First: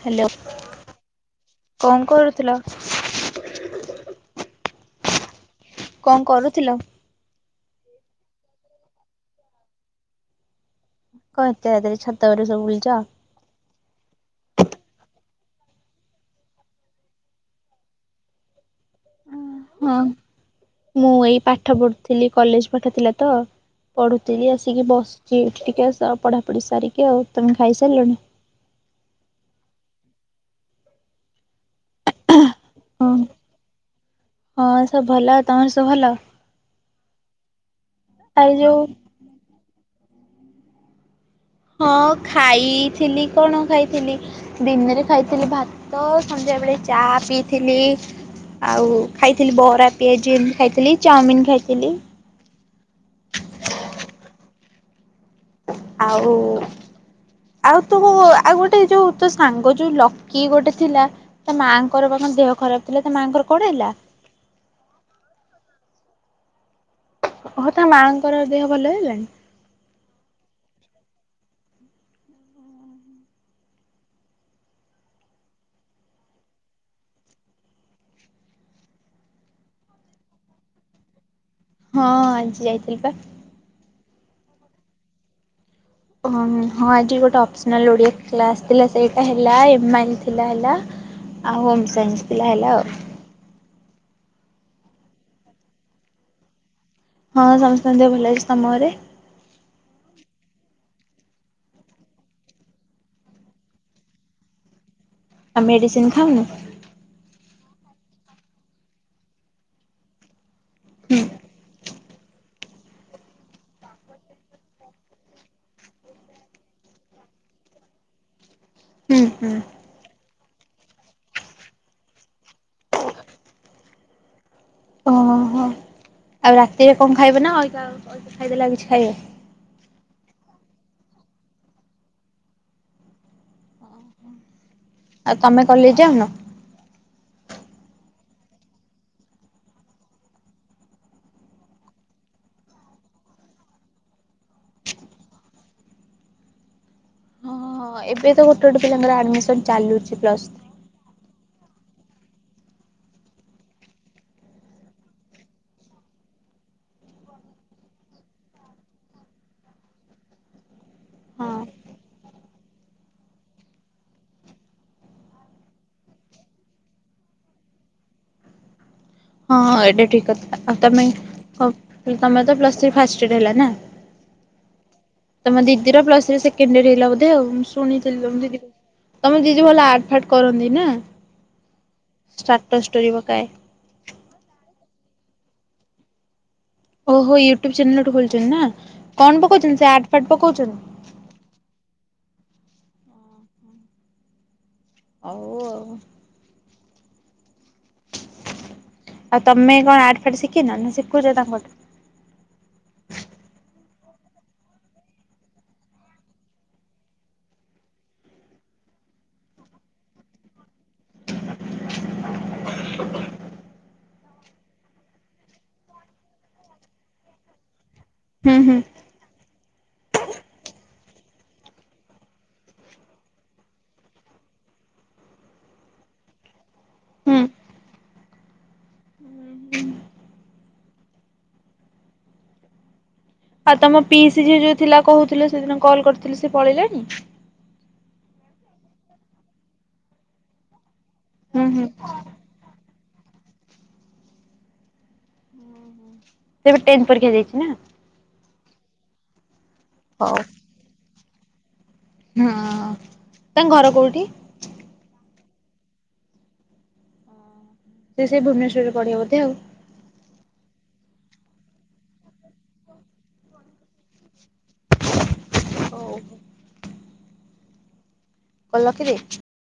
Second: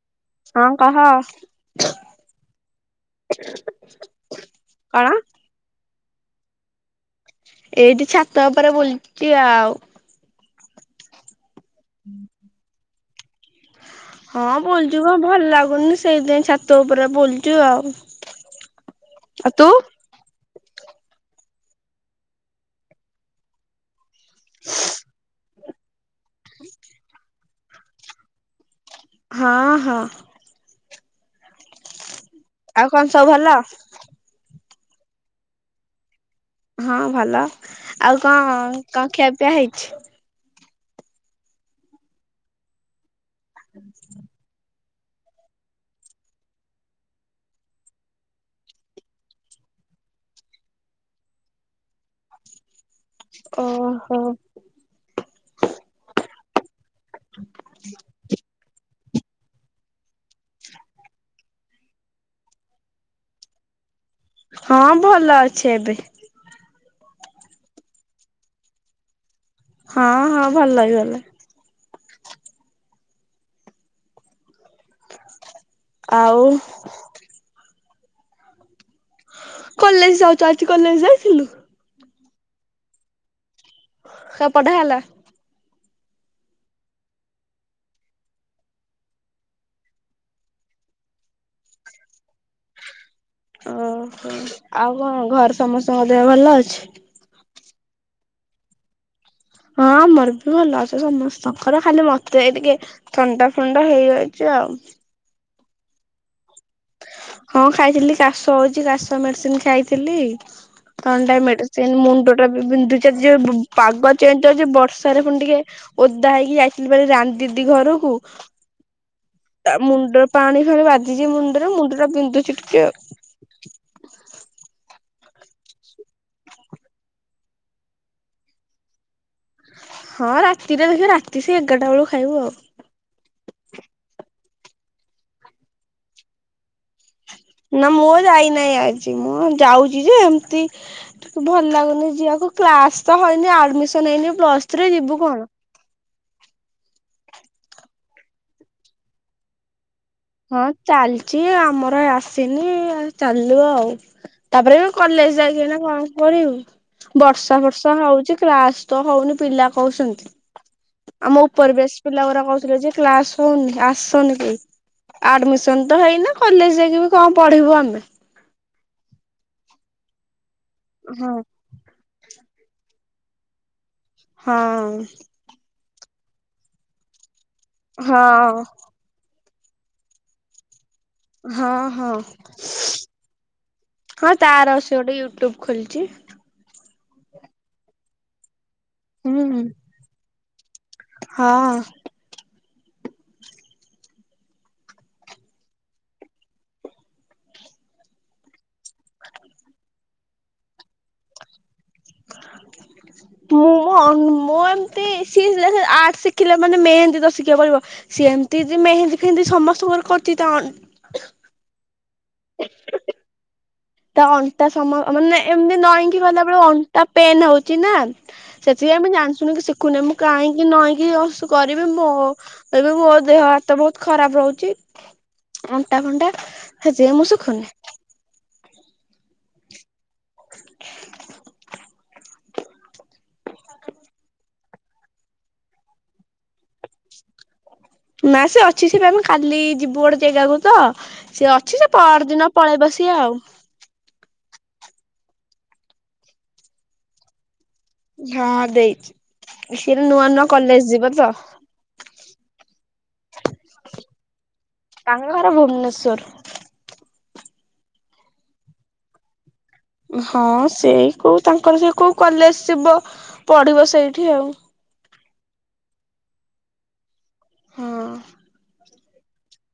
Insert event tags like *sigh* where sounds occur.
Hello ହଁ କହ କଣ କରୁଥିଲ କଣ? କଣ କରୁଥିଲ? ଏଇଠି ଛାତ ଉପରେ ବୁଲୁଛି ଆଉ। କଣ ଏତେ ରାତିରେ ଛାତ ଉପରେ ସବୁ ବୁଲୁଛ? ହଁ ବୁଲୁଛୁ ବା ଭଲ ଲାଗୁନି ସେଇଥିପାଇ ଛାତ ଉପରେ ବୁଲୁଛୁ ଆଉ। ଆଉ ତୁ? ହଁ। ମୁଁ ଏଇ ପାଠ ପଢୁଥିଲି କଲେଜ ପାଠ ଥିଲା ତ ପଢୁଥିଲି ଆସିକି ବସିଛି। ଟିକେ ସ ପଢାପଢି ସାରିକି ଆଉ ତମେ ଖାଇସାରିଲଣି? ହଁ ହଁ ଆଉ ହଁ। କଣ ସବୁ ଭଲ? ହଁ ସବୁ ଭଲ, ତମର ସବୁ ଭଲ। ହଁ ଭଲ ଆଉ କଣ କଣ ଖିଆପିଆ ହେଇଛି? ହଁ ଖାଇଥିଲି କଣ ଖାଇଥିଲି ଦିନରେ ଖାଇଥିଲି ଭାତ ସନ୍ଧ୍ୟାବେଳେ ଚା ପିଇଥିଲି। ଆଉ ଖାଇଥିଲି ବରା, ପିଆଜି ଖାଇଥିଲି, ଚାଉମିିନ ଖାଇଥିଲି। ଓହୋ ଆଉ ଆଉ ତୁ ଆଉ ଗୋଟେ ଯୋଉ ତୋ ସାଙ୍ଗ ଯୋଉ ଲକି ଗୋଟେ ଥିଲା? ତା ମାଆଙ୍କର କଣ ଦେହ ଖରାପ୍ ଥିଲା ତା ମାଆଙ୍କର କଣ ହେଲା? ହଁ ଭଲ ଅଛି ଏବେ। ଓହୋ ତା ମାଆଙ୍କର ଦେହ ଭଲ ହେଇଗଲାଣି? ହଁ ହଁ ଭଲ ହେଇଗଲା। ଆଉ କଲେଜ୍ ଯାଉଛ ଆଜି କଲେଜ୍ ଯାଇଥିଲୁ? ହଁ ଆଜି ଯାଇଥିଲି ପା। ସବୁ ପଢା ହେଲା? ହଁ ଆଜି ଗୋଟେ ଅପ୍ସିନାଲ୍ ଓଡିଆ କ୍ଲାସ୍ ଥିଲା ସେଇଟା ହେଲା ଏମ ଆଇ ଏଲ୍ ଥିଲା ହେଲା ଆଉ ହୋମ୍ ସାଇନ୍ସ ଥିଲା ହେଲା ଆଉ। ଓହୋ ଆଉ କଣ ଘର ସମସ୍ତଙ୍କ ଦେହ ଭଲ ଅଛି? ହଁ ସମସ୍ତଙ୍କ ଦେହ ଭଲ ଅଛି ତମ ଘରେ? ହଁ ଆମର ବି ଭଲ ଅଛି ସମସ୍ତଙ୍କର ଖାଲି ମତେ ଟିକେ ଥଣ୍ଡା ଫଣ୍ଡା ହେଇଯାଇଛି ଆଉ ଆଉ ମେଡିସିନ୍ ଖାଉନୁ? ହଁ ଖାଇଥିଲି କାଶ ହଉଛି କାଶ ମେଡିସିନ୍ ଖାଇଥିଲି ହୁଁ ଥଣ୍ଡା ମେଡିସିନ୍ ସେମିତି ମୁଣ୍ଡଟାବି ବିନ୍ଧୁଛି ଆଜି ଜୋରେ ପାଗ ଚେଞ୍ଜ ହଉଛି ବର୍ଷାରେ ପୁଣି ଟିକେ ଓଦା ହେଇକି ଯାଇଥିଲି ଭାରି ରାନୀ ଦିଦି ଘରକୁ ହୁଁ ହୁଁ। ତା ମୁଣ୍ଡ ପାଣି ଫାଣି ବାଜିଛି ମୁଣ୍ଡରେ ମୁଣ୍ଡଟା ବିନ୍ଧୁଛି ଟିକେ ଆଉ ଓହୋ। ଆଉ ରାତିରେ କଣ ଖାଇବ ନା ଏଇକା ଖାଇଦେଲେ କିଛି ଖାଇବେନି? ହଁ ରାତିରେ ଦେଖିବା ରାତି ସେ ଏଗାରଟା ବେଳକୁ ଖାଇବୁ ଆଉ ଆଉ ତମେ କଲେଜ୍ ଯାଉନ? ନା ମୁଁ ଯାଇନାହିଁ ଆଜି ମୁଁ ଯାଉଛି ଯେ ଏମିତି ଭଲ ଲାଗୁନି ଯିବାକୁ କ୍ଲାସ୍ ତ ହଇନି ଆଡମିଶନ୍ ହେଇନି ପ୍ଲସ ଥ୍ରୀ ଯିବୁ କଣ? ହଁ ଏବେ ତ ଗୋଟେ ଗୋଟେ ପିଲାଙ୍କର ଆଡମିଶନ୍ ଚାଲୁଛି ପ୍ଲସ୍ ହଁ ଥ୍ରୀ। ଚାଲିଛି ଆମର ଆସିନି ଆ ଚାଲୁ ଆଉ ତାପରେ ଏନୁ କଲେଜ୍ ଯାଇକିନା କଣ କରିବୁ? ବର୍ଷା ଫର୍ଷା ହଉଛି କ୍ଲାସ୍ ତ ହଉନି ପିଲା କହୁଛନ୍ତି? ଆମ ହଁ ଉପର ବ୍ୟାଚ୍ ପିଲାଗୁରା କହୁଥିଲେ ଯେ କ୍ଲାସ୍ ହଉନି ଆସନି କେହି? ଆଡମିଶନ୍ ତ ହେଇନେ କଲେଜ୍ ଯାଇକି କଣ ପଢିବୁ ଆମେ? ହଁଁ ଏଇଟା ଠିକ୍ କଥା ଆଉ ତମେ ହଁ ହ ତମେ ତ ପ୍ଲସ୍ ଥ୍ରି ଫାଷ୍ଟ ଇଅର୍ ହେଲା ନା? ହଁ। ତମ ଦିଦିର ପ୍ଲସ୍ ଥ୍ରି ସେକେଣ୍ଡ ଇଅର୍ ହେଲା ବୋଧେ ଆଉ ଶୁଣିଥିଲି ତ ତମ ଦିଦି ହଁ ତମ ଦିଦି ଭଲ ଆର୍ଟ ଫାର୍ଟ କରନ୍ତି ନା ହଁ ହଁ ଷ୍ଟାଟସ୍ ଷ୍ଟୋରୀ ପକାଏ। ହଁ ତାର ସେ ଗୋଟେ ୟୁଟ୍ୟୁବ ଖୋଲିଛି। ଓହୋ ୟୁଟ୍ୟୁବ ଚ୍ୟାନେଲ୍ ଗୋଟେ ଖୋଲିଛନ୍ତି ନା ହୁଁ କଣ ପକଉଛନ୍ତି ସେ ଆର୍ଟ ଫାର୍ଟ ପକଉଛନ୍ତି? ହଁ। ହଉ ଆଉ ଆଉ ତମେ କଣ ଆର୍ଟ ଫାର୍ଟ ଶିଖିନ ନା ଶିଖୁଛ ତାଙ୍କଠୁ? *inaudible* ମୁଁ ମୁଁ ଅ ମୁଁ ଏମିତିି ଶିକ୍-ଇ ଆର୍ଟ ଶିଖିଲା ମାନେ ମେହେନ୍ଦି ତ ଶିଖିବାକୁ ପଡିବ? ସେମିତି ଦି ମେହେନ୍ଦି ଫେହେନ୍ଦି ସମସ୍ତଙ୍କର କରୁଛି ତ। *inaudible* *unintelligible* ତଅ ଅଣ୍ଟା ସମ ମାନେ ଏମିତି ନଈକି ଗଲାବେଳେ ଅଣ୍ଟା ପେନ୍ ହଉଛି ନା ହୁଁ ହୁଁ ସେଥିପାଇଁ ମୁ ଜାଣିଶୁଣିକି ଶିଖୁନି ମୁଁ କାହିଁକି ନଈଁକି କରିବି ମୁଁ ଏବେ ମୋ ଦେହ ହାତ ବହୁତ୍ ଖରାପ୍ ରହୁଛି। ଅଣ୍ଟା ଫଣ୍ଟା ସେଯୋଗୁ ମୁଁ ହୁଁ ସିଖୁନି। ଆଉ ତମ ପିଇସି ଝିଅ ଯୋଉ ଥିଲା କହୁଥିଲେ ସେଦିନ କଲ୍ କରିଥିଲି ସେ ପଳେଇଲାଣି? ନା ସେ ଅଛି ସେ ଆମେ କାଲି ଯିବୁ ଗୋଟେ ଜାଗାକୁ ତ ସିଏ ହୁଁ ଅଛି ହୁଁ ସେ ପଅରଦିନ ପଳେଇବ ସିଏ ଆଉ ସେ ଏବେ ଟେନ୍ ପରୀକ୍ଷା ଦେଇଛି ନା? ହଁ ଦେଇଛି ସେ ନୂଆ ହଉ। ନୂଆ କଲେଜ ଯିବ ତ ହଁ ତାଙ୍କ ଘର କୋଉଠି? ତାଙ୍କ ଘର ଭୁବନେଶ୍ୱର। ସିଏ ସେଇ ଭୁବନେଶ୍ୱରରେ ପଢିବ ବଧେ ଆଉ ହଁ ସେଇ କୋଉ ତାଙ୍କର ସେ କୋଉ କଲେଜ ଥିବ ପଢିବ ସେଇଠି ଆଉ ହଉ। ହଁ। ରଖି ଦେ।